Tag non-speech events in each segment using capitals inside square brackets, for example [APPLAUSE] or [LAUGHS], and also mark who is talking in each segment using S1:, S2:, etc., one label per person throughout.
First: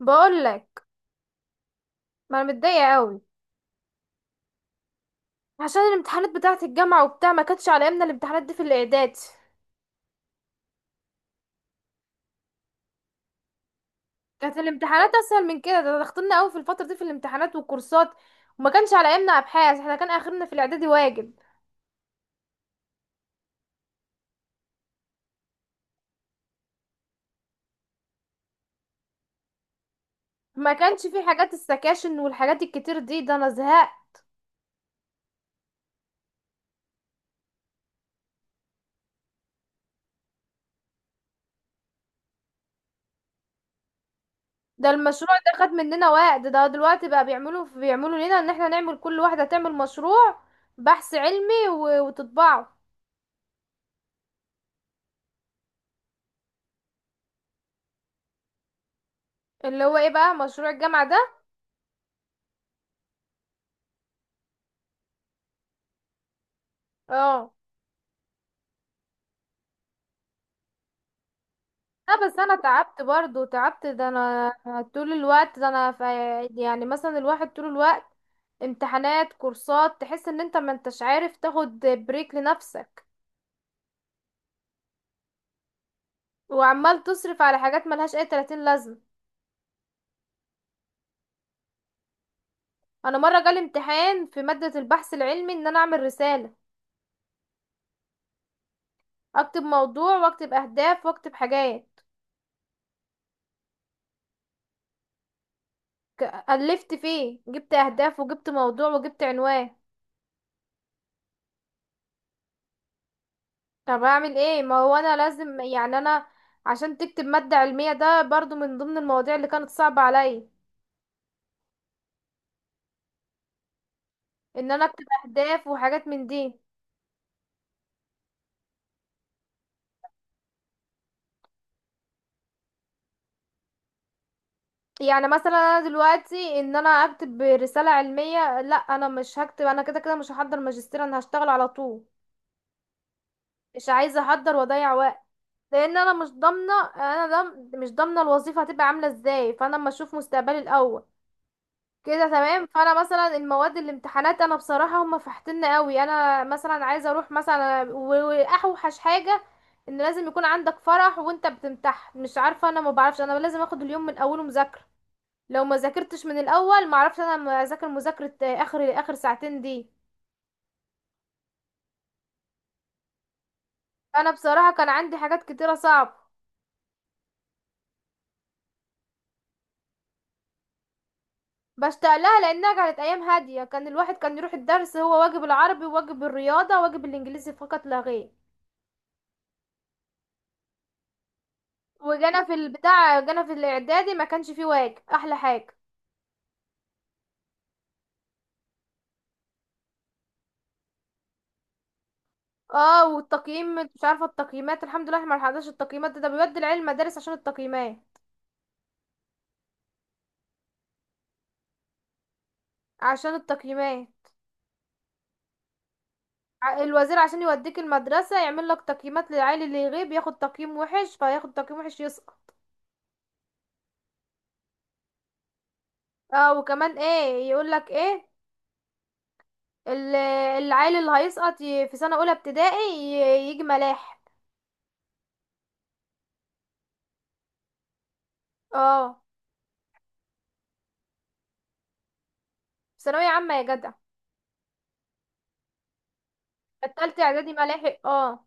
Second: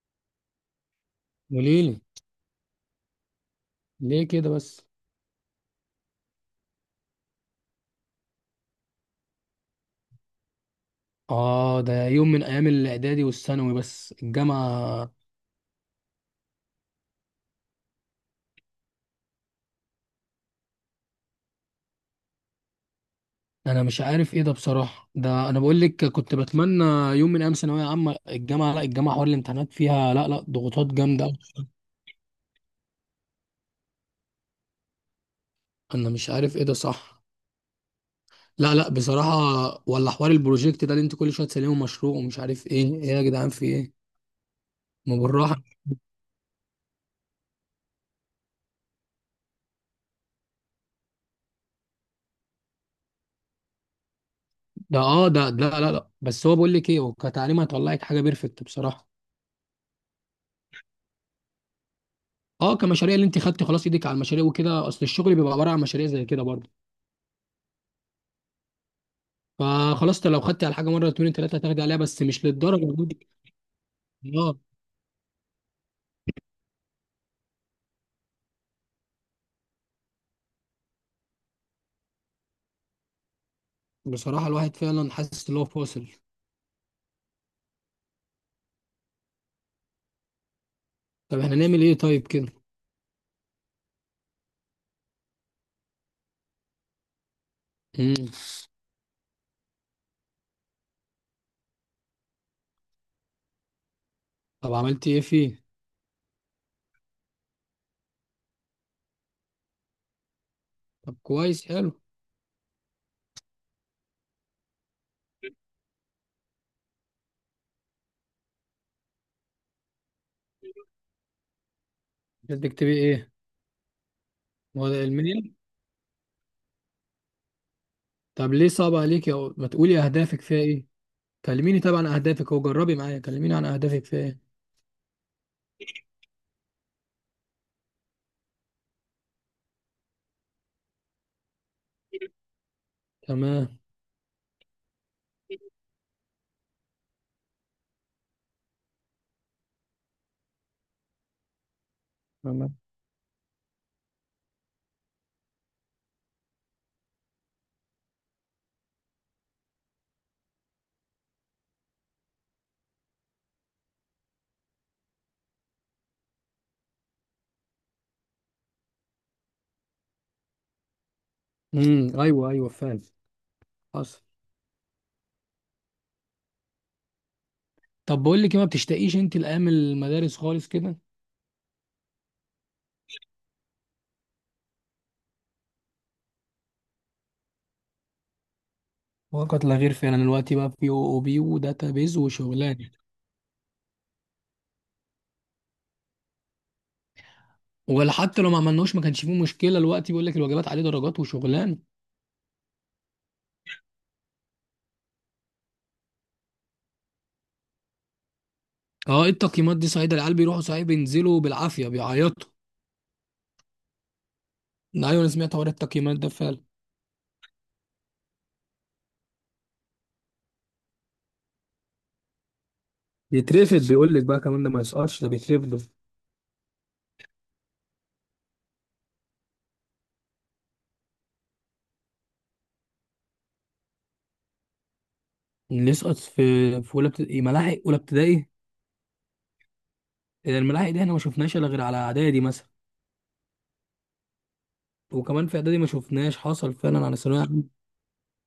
S1: بقول لك،
S2: قوليلي.
S1: ما انا متضايقه قوي
S2: ليه كده بس؟
S1: عشان الامتحانات بتاعه الجامعه وبتاع. ما كانتش على ايامنا الامتحانات دي في الاعداد
S2: اه، ده يوم من ايام الاعدادي والثانوي، بس
S1: كانت الامتحانات
S2: الجامعه
S1: اسهل من كده. ده ضغطنا قوي في الفتره دي في الامتحانات والكورسات، وما كانش على ايامنا ابحاث. احنا كان اخرنا في الاعدادي واجب.
S2: انا مش عارف ايه ده بصراحه. ده انا بقول لك كنت بتمنى يوم من ايام ثانويه عامه. الجامعه، لا الجامعه حوار الامتحانات فيها لا
S1: ما
S2: ضغوطات
S1: كانش في
S2: جامده أوي.
S1: حاجات السكاشن والحاجات الكتير دي. ده انا زهقت.
S2: انا مش عارف ايه ده، صح. لا لا بصراحه، ولا حوار البروجكت ده اللي انت كل شويه تسلمه مشروع ومش عارف ايه ايه. يا جدعان في ايه؟
S1: ده
S2: ما
S1: المشروع
S2: بالراحه.
S1: ده خد مننا وقت. ده دلوقتي بقى بيعملوا لنا ان احنا نعمل، كل واحده تعمل مشروع بحث علمي وتطبعه.
S2: ده اه ده لا بس هو بقول لك ايه، هو كتعليم هيطلعك حاجه بيرفكت بصراحه.
S1: اللي هو ايه بقى مشروع الجامعه ده؟
S2: اه، كمشاريع اللي انت خدتي خلاص ايدك على المشاريع وكده، اصل الشغل بيبقى عباره عن مشاريع زي كده برضه.
S1: اه.
S2: فخلاص، لو خدتي على حاجه مره اتنين تلاته هتاخدي عليها، بس
S1: لا بس
S2: مش
S1: انا
S2: للدرجه
S1: تعبت
S2: دي.
S1: برضو، تعبت. ده انا
S2: اه،
S1: طول الوقت، ده انا في، مثلا الواحد طول الوقت امتحانات، كورسات، تحس ان انت ما انتش عارف تاخد بريك لنفسك،
S2: بصراحه الواحد فعلا حاسس ان هو فاصل.
S1: وعمال تصرف على حاجات ملهاش اي 30 لازمة.
S2: طب احنا نعمل ايه طيب كده؟
S1: انا مرة جالي امتحان في مادة البحث العلمي ان انا اعمل رسالة،
S2: امم
S1: اكتب موضوع واكتب اهداف واكتب حاجات.
S2: طب عملتي ايه فيه؟
S1: الفت فيه، جبت اهداف وجبت موضوع وجبت عنوان.
S2: طب كويس، حلو.
S1: طب اعمل ايه؟ ما هو انا لازم، انا عشان تكتب مادة علمية، ده برضو من ضمن المواضيع اللي كانت صعبة عليا،
S2: بدك تبقي ايه؟
S1: ان انا
S2: هو
S1: اكتب
S2: ده الميل.
S1: اهداف وحاجات من دي.
S2: طب ليه صعب عليك؟ يا ما تقولي اهدافك فيها ايه، كلميني طبعا عن اهدافك. هو جربي معايا، كلميني عن اهدافك فيها ايه.
S1: مثلا انا دلوقتي ان انا اكتب رسالة علمية، لا انا مش هكتب. انا كده كده مش هحضر ماجستير، انا هشتغل على طول.
S2: تمام.
S1: مش عايزة احضر واضيع وقت، لان انا مش ضامنة. انا دم، مش ضامنة الوظيفة هتبقى عاملة ازاي، فانا اما اشوف مستقبلي الاول كده تمام.
S2: تمام.
S1: فانا مثلا المواد، الامتحانات، انا بصراحه هم فحتنا قوي. انا مثلا عايزه اروح مثلا واوحش حاجه ان لازم يكون عندك فرح وانت بتمتحن. مش عارفه، انا ما بعرفش، انا لازم اخد اليوم من اوله مذاكره. لو ما ذاكرتش من الاول ما اعرفش. انا ما اذاكر مذاكره اخر ساعتين دي.
S2: ايوه ايوه فعلا. حصل.
S1: انا بصراحه كان عندي حاجات كتيره صعبه.
S2: طب بقول لك إيه، ما بتشتاقيش انت لايام المدارس خالص كده؟
S1: بشتاق لها لانها كانت ايام هاديه. كان الواحد كان يروح الدرس هو واجب العربي وواجب الرياضه وواجب الانجليزي فقط لا غير.
S2: وقت لا غير، فينا دلوقتي بقى في او او بي وداتا بيز
S1: وجانا في
S2: وشغلانه.
S1: البتاع، جانا في الاعدادي، ما كانش فيه واجب، احلى حاجه.
S2: ولا حتى لو ما عملناهوش ما كانش فيه مشكله، دلوقتي بيقول لك الواجبات عليه درجات وشغلان.
S1: اه، والتقييم مش عارفه، التقييمات الحمد لله احنا ما لحقناش التقييمات ده. ده بيودي العيال المدارس عشان التقييمات،
S2: اه، ايه التقييمات دي صحيح؟ ده العيال بيروحوا صحيح، بينزلوا بالعافيه بيعيطوا.
S1: عشان التقييمات.
S2: ايوه انا سمعت حوار التقييمات ده فعلا.
S1: الوزير عشان يوديك المدرسه يعمل لك تقييمات للعيل، اللي يغيب ياخد تقييم وحش، فياخد تقييم وحش يسقط.
S2: يترفد، بيقول لك بقى كمان ده ما يسقطش، ده بيترفدوا.
S1: اه، وكمان ايه يقول لك ايه، ال- العيل اللي هيسقط في سنه اولى ابتدائي يجي ملاحق.
S2: اللي يسقط في في اولى ابتدائي ملاحق اولى ابتدائي؟
S1: اه،
S2: الملاحق دي احنا ما شفناش الا غير على اعدادي مثلا،
S1: في ثانويه عامه يا جدع.
S2: وكمان في اعدادي ما شفناش، حصل فعلا على
S1: التالتة
S2: ثانويه
S1: اعدادي
S2: عامة.
S1: ملاحق، اه.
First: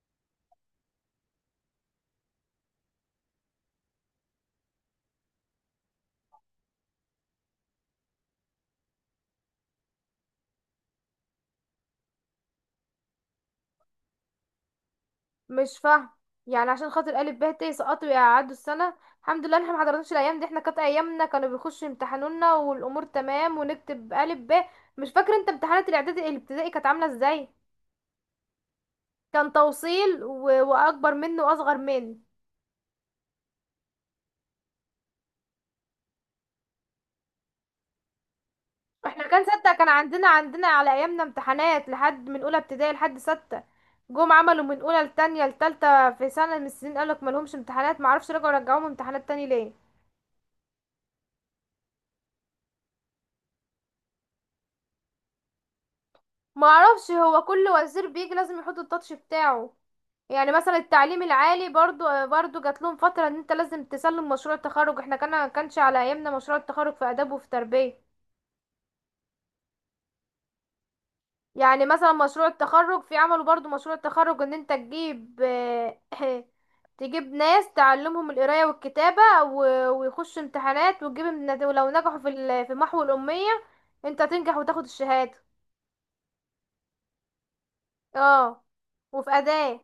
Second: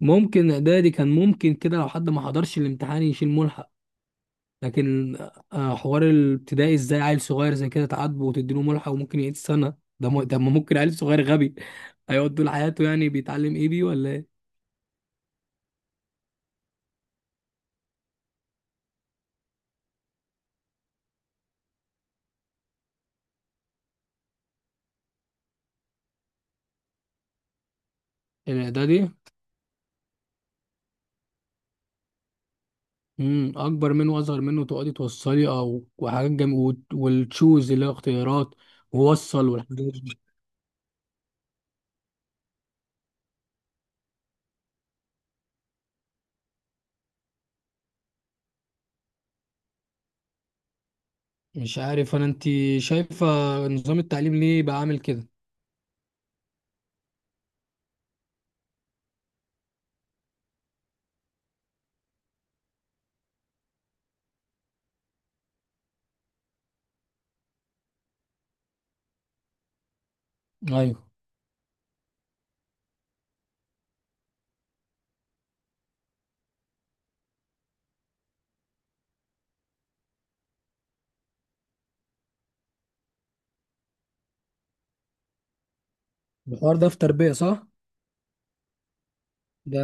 S2: ممكن اعدادي كان ممكن كده، لو حد ما حضرش الامتحان يشيل ملحق. لكن حوار الابتدائي ازاي؟ عيل صغير زي كده تعاتبه وتديله ملحق وممكن يعيد سنة؟ ده ما ممكن، عيل صغير غبي [LAUGHS] هيقعد طول حياته، يعني بيتعلم ايه بيه ولا ايه؟
S1: مش فاهم. عشان خاطر الف ب ت سقطوا يقعدوا السنه؟ الحمد لله احنا ما حضرناش الايام دي. احنا كانت ايامنا كانوا بيخشوا يمتحنونا والامور تمام ونكتب الف ب. مش فاكر انت امتحانات الاعدادي الابتدائي كانت عامله ازاي؟
S2: الاعدادي،
S1: كان توصيل، و... واكبر منه واصغر منه.
S2: اكبر منه واصغر منه، تقعدي توصلي او وحاجات والتشوز اللي هو اختيارات
S1: احنا كان
S2: ووصل
S1: ستة،
S2: والحاجات
S1: كان
S2: دي.
S1: عندنا على ايامنا امتحانات لحد، من اولى ابتدائي لحد ستة. جم عملوا من اولى لتانية لتالتة، في سنه من السنين قالك مالهمش امتحانات، معرفش. رجعوا، رجعوهم امتحانات تاني ليه.
S2: مش عارف انا، انت شايفة نظام التعليم ليه بقى عامل كده؟
S1: ما اعرفش، هو كل وزير بيجي لازم يحط التاتش بتاعه. مثلا التعليم العالي برضو جات لهم فترة ان انت لازم تسلم مشروع التخرج. احنا كان كانش على ايامنا مشروع التخرج في اداب وفي تربية.
S2: ايوه
S1: مثلا مشروع التخرج في، عملوا برضو مشروع التخرج ان انت تجيب [CLEARS THROAT] [LAUGHS] تجيب ناس تعلمهم القراية والكتابة ويخشوا امتحانات وتجيب امتحانات، ولو نجحوا في في محو الأمية انت تنجح وتاخد الشهادة.
S2: الحوار ده في تربية، صح؟
S1: اه، وفي أداة.
S2: ده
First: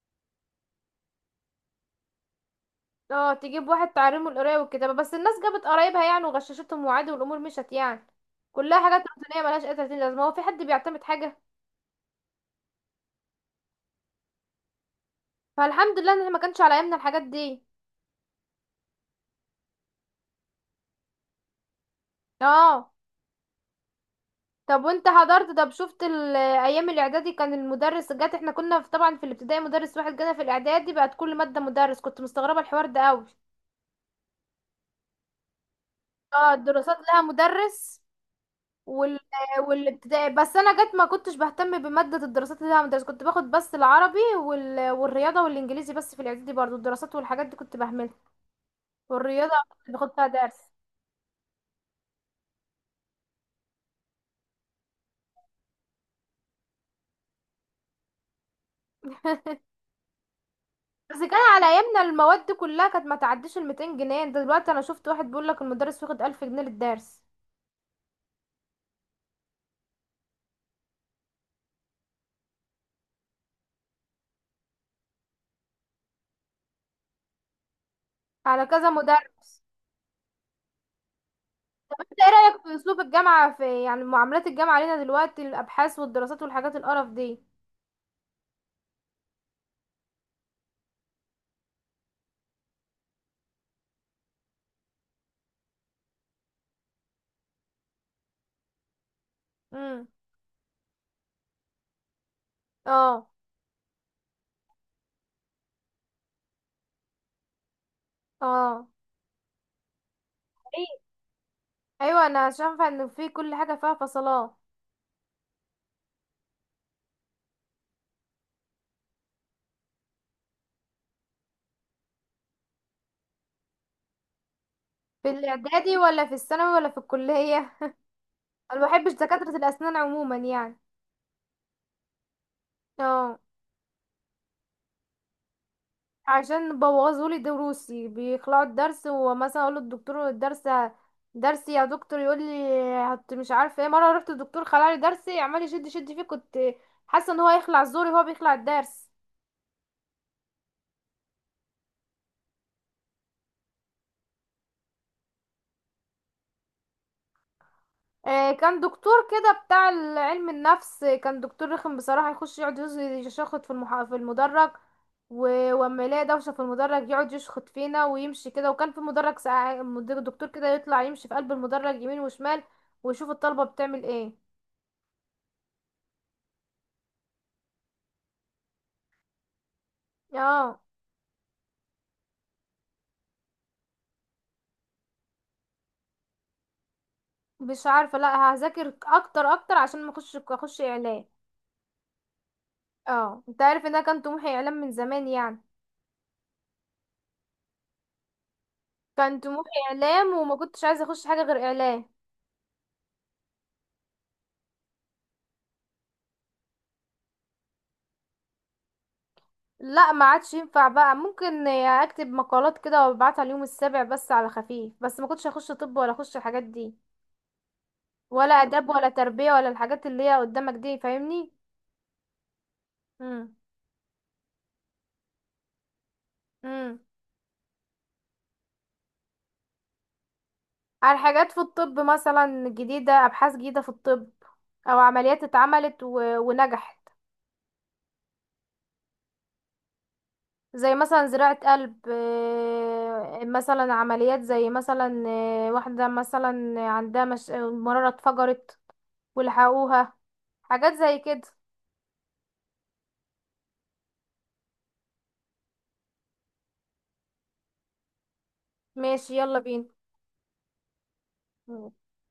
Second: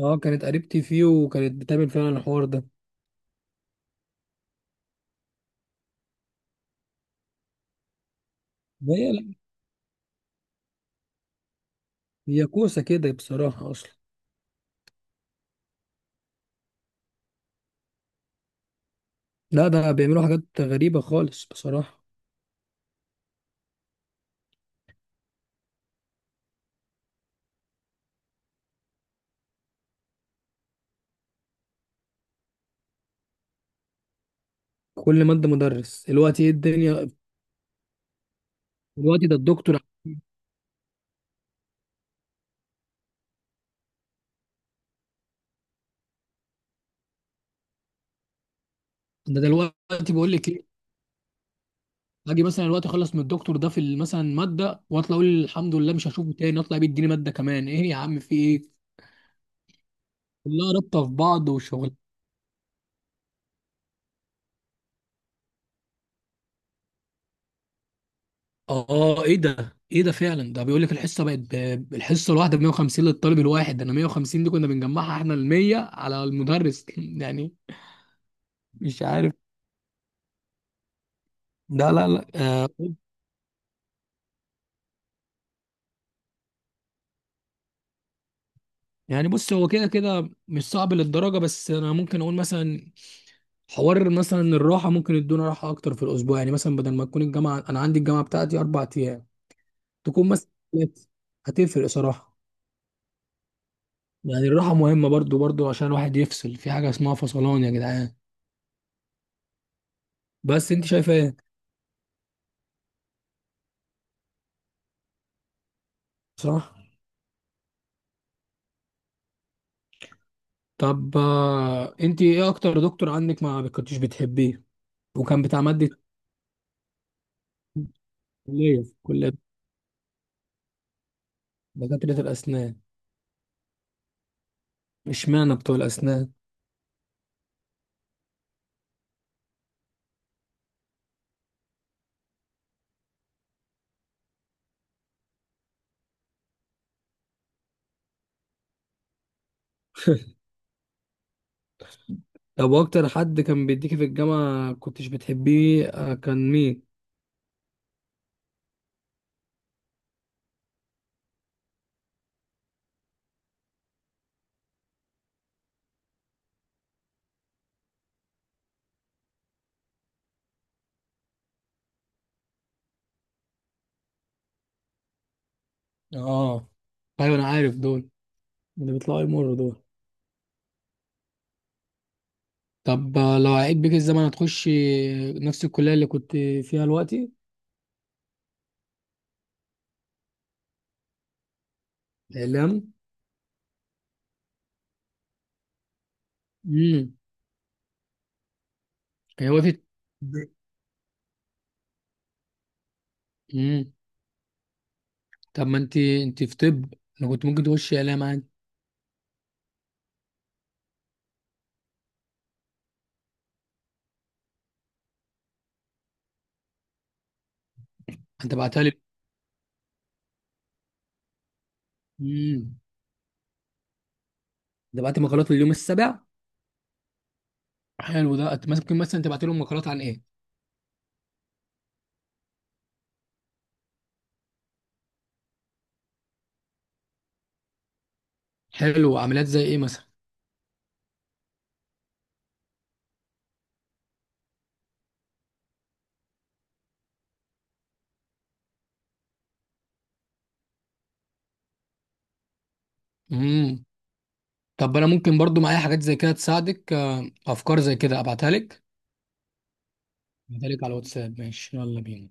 S2: اه، كانت قريبتي فيه وكانت بتعمل فعلا الحوار ده.
S1: اه، تجيب واحد تعلمه القراية والكتابة، بس الناس جابت قرايبها يعني وغششتهم وعادي والأمور مشت يعني. كلها حاجات
S2: هي لا،
S1: روتينية ملهاش أي تلاتين لازمة. هو في حد بيعتمد حاجة؟
S2: هي كوسه كده بصراحه اصلا.
S1: فالحمد لله ان احنا ما كانش على ايامنا الحاجات دي.
S2: لا ده بيعملوا حاجات غريبه خالص بصراحه.
S1: اه. طب وانت حضرت؟ طب شفت ايام الاعدادي كان المدرس جات، احنا كنا في، طبعا في الابتدائي مدرس واحد، جانا في الاعدادي بقت كل مادة مدرس. كنت مستغربة الحوار ده قوي.
S2: كل ماده مدرس؟ الوقت ايه
S1: اه، الدراسات
S2: الدنيا!
S1: لها مدرس، وال...
S2: الوقت ده الدكتور.
S1: والابتدائي بس انا جت ما كنتش بهتم بمادة الدراسات، اللي انا مدرسة كنت باخد بس العربي والرياضة والانجليزي. بس في الاعدادي برضو الدراسات والحاجات دي كنت بهملها،
S2: ده
S1: والرياضة كنت
S2: دلوقتي
S1: باخد فيها
S2: بقول لك ايه،
S1: درس.
S2: اجي مثلا الوقت اخلص من الدكتور ده في مثلا ماده واطلع اقول الحمد لله مش هشوفه تاني، اطلع بيديني ماده كمان، ايه يا عم في ايه؟ كلها رابطه في
S1: بس كان
S2: بعض
S1: على
S2: وشغل.
S1: ايامنا المواد دي كلها كانت ما تعديش ال 200 جنيه. ده دلوقتي انا شفت واحد بيقول لك المدرس واخد 1000 جنيه للدرس،
S2: اه ايه ده، ايه ده فعلا، ده بيقول لك الحصه بقت الحصه الواحده ب 150 للطالب الواحد، ده انا 150 دي كنا بنجمعها احنا ال 100 على المدرس [LAUGHS] يعني.
S1: على كذا
S2: مش عارف.
S1: مدرس.
S2: لا
S1: انت
S2: لا لا
S1: ايه رأيك
S2: آه.
S1: في اسلوب الجامعة في، يعني معاملات الجامعة علينا دلوقتي، الابحاث والدراسات والحاجات القرف دي؟
S2: يعني بص، هو كده كده مش صعب للدرجه، بس انا ممكن اقول مثلا حوار مثلا الراحه، ممكن يدونا راحه اكتر في الاسبوع. يعني مثلا بدل ما تكون الجامعه، انا عندي الجامعه بتاعتي اربع ايام،
S1: امم.
S2: تكون مثلا ثلاثة. هتفرق صراحه.
S1: اه.
S2: يعني الراحه مهمه برضو عشان الواحد يفصل في حاجه اسمها فصلان يا جدعان.
S1: اه.
S2: بس انت
S1: ايوه.
S2: شايفه ايه؟
S1: أيوه، انا شايفه ان في كل حاجه فيها فصلات.
S2: صح. طب انت ايه اكتر دكتور عندك ما كنتش بتحبيه
S1: في
S2: وكان بتاع مادة؟
S1: الاعدادي ولا في الثانوي ولا في الكلية؟ انا
S2: كلية،
S1: ما
S2: في
S1: بحبش
S2: كلية.
S1: دكاترة الاسنان عموما يعني.
S2: دكاترة الأسنان،
S1: اه،
S2: اشمعنى بتوع الأسنان؟
S1: عشان بوظوا لي دروسي، بيخلعوا الدرس. ومثلا اقول للدكتور الدرس، درسي يا دكتور، يقول لي هت، مش عارفه ايه. مره رحت الدكتور خلع لي درسي، عمال يشد فيه، كنت حاسه ان هو هيخلع زوري وهو بيخلع الدرس.
S2: [LAUGHS] طب واكتر حد كان بيديكي في الجامعة كنتش بتحبيه كان مين؟
S1: كان دكتور كده بتاع علم النفس. كان دكتور رخم بصراحة، يخش يقعد يشخط في في المدرج، واما يلاقي دوشة في المدرج يقعد يشخط فينا ويمشي كده. وكان في مدرج ساعة دكتور كده يطلع يمشي في قلب المدرج يمين وشمال ويشوف الطلبة بتعمل ايه.
S2: اه ايوه، انا عارف دول، اللي بيطلعوا يمروا دول.
S1: اه.
S2: طب لو عيد بيك الزمن هتخشي نفس الكلية اللي كنت فيها دلوقتي؟
S1: مش عارفة. لا هذاكر اكتر عشان ما اخش اعلام.
S2: اعلام؟
S1: اه، انت عارف ان انا كان طموحي اعلام من زمان يعني.
S2: امم.
S1: كان
S2: هي
S1: طموحي
S2: وقفت.
S1: اعلام وما كنتش عايزة اخش حاجة غير اعلام.
S2: امم. طب ما انت انت في طب، انا كنت ممكن تخشي اعلام؟
S1: لا، ما عادش ينفع بقى. ممكن اكتب مقالات كده وابعتها اليوم السابع، بس على خفيف، بس ما كنتش هخش طب ولا اخش الحاجات دي، ولا
S2: انت بعتها
S1: اداب
S2: لي.
S1: ولا تربية ولا الحاجات اللي هي قدامك دي، فاهمني.
S2: امم.
S1: امم.
S2: انت بعت مقالات لليوم السابع؟
S1: امم.
S2: حلو ده. ممكن مثلا تبعت لهم مقالات عن ايه؟
S1: على حاجات في الطب مثلا جديدة، ابحاث جديدة في الطب، او عمليات اتعملت و... ونجحت.
S2: حلو، عمليات زي ايه مثلا؟
S1: زي مثلا زراعة قلب. مثلا عمليات زي مثلا، واحدة مثلا عندها مش... مرارة اتفجرت ولحقوها، حاجات زي كده.
S2: امم. طب انا ممكن برضو معايا حاجات زي كده تساعدك، افكار زي كده ابعتها لك.
S1: ماشي يلا بينا.
S2: ابعتها لك على الواتساب، ماشي يلا بينا.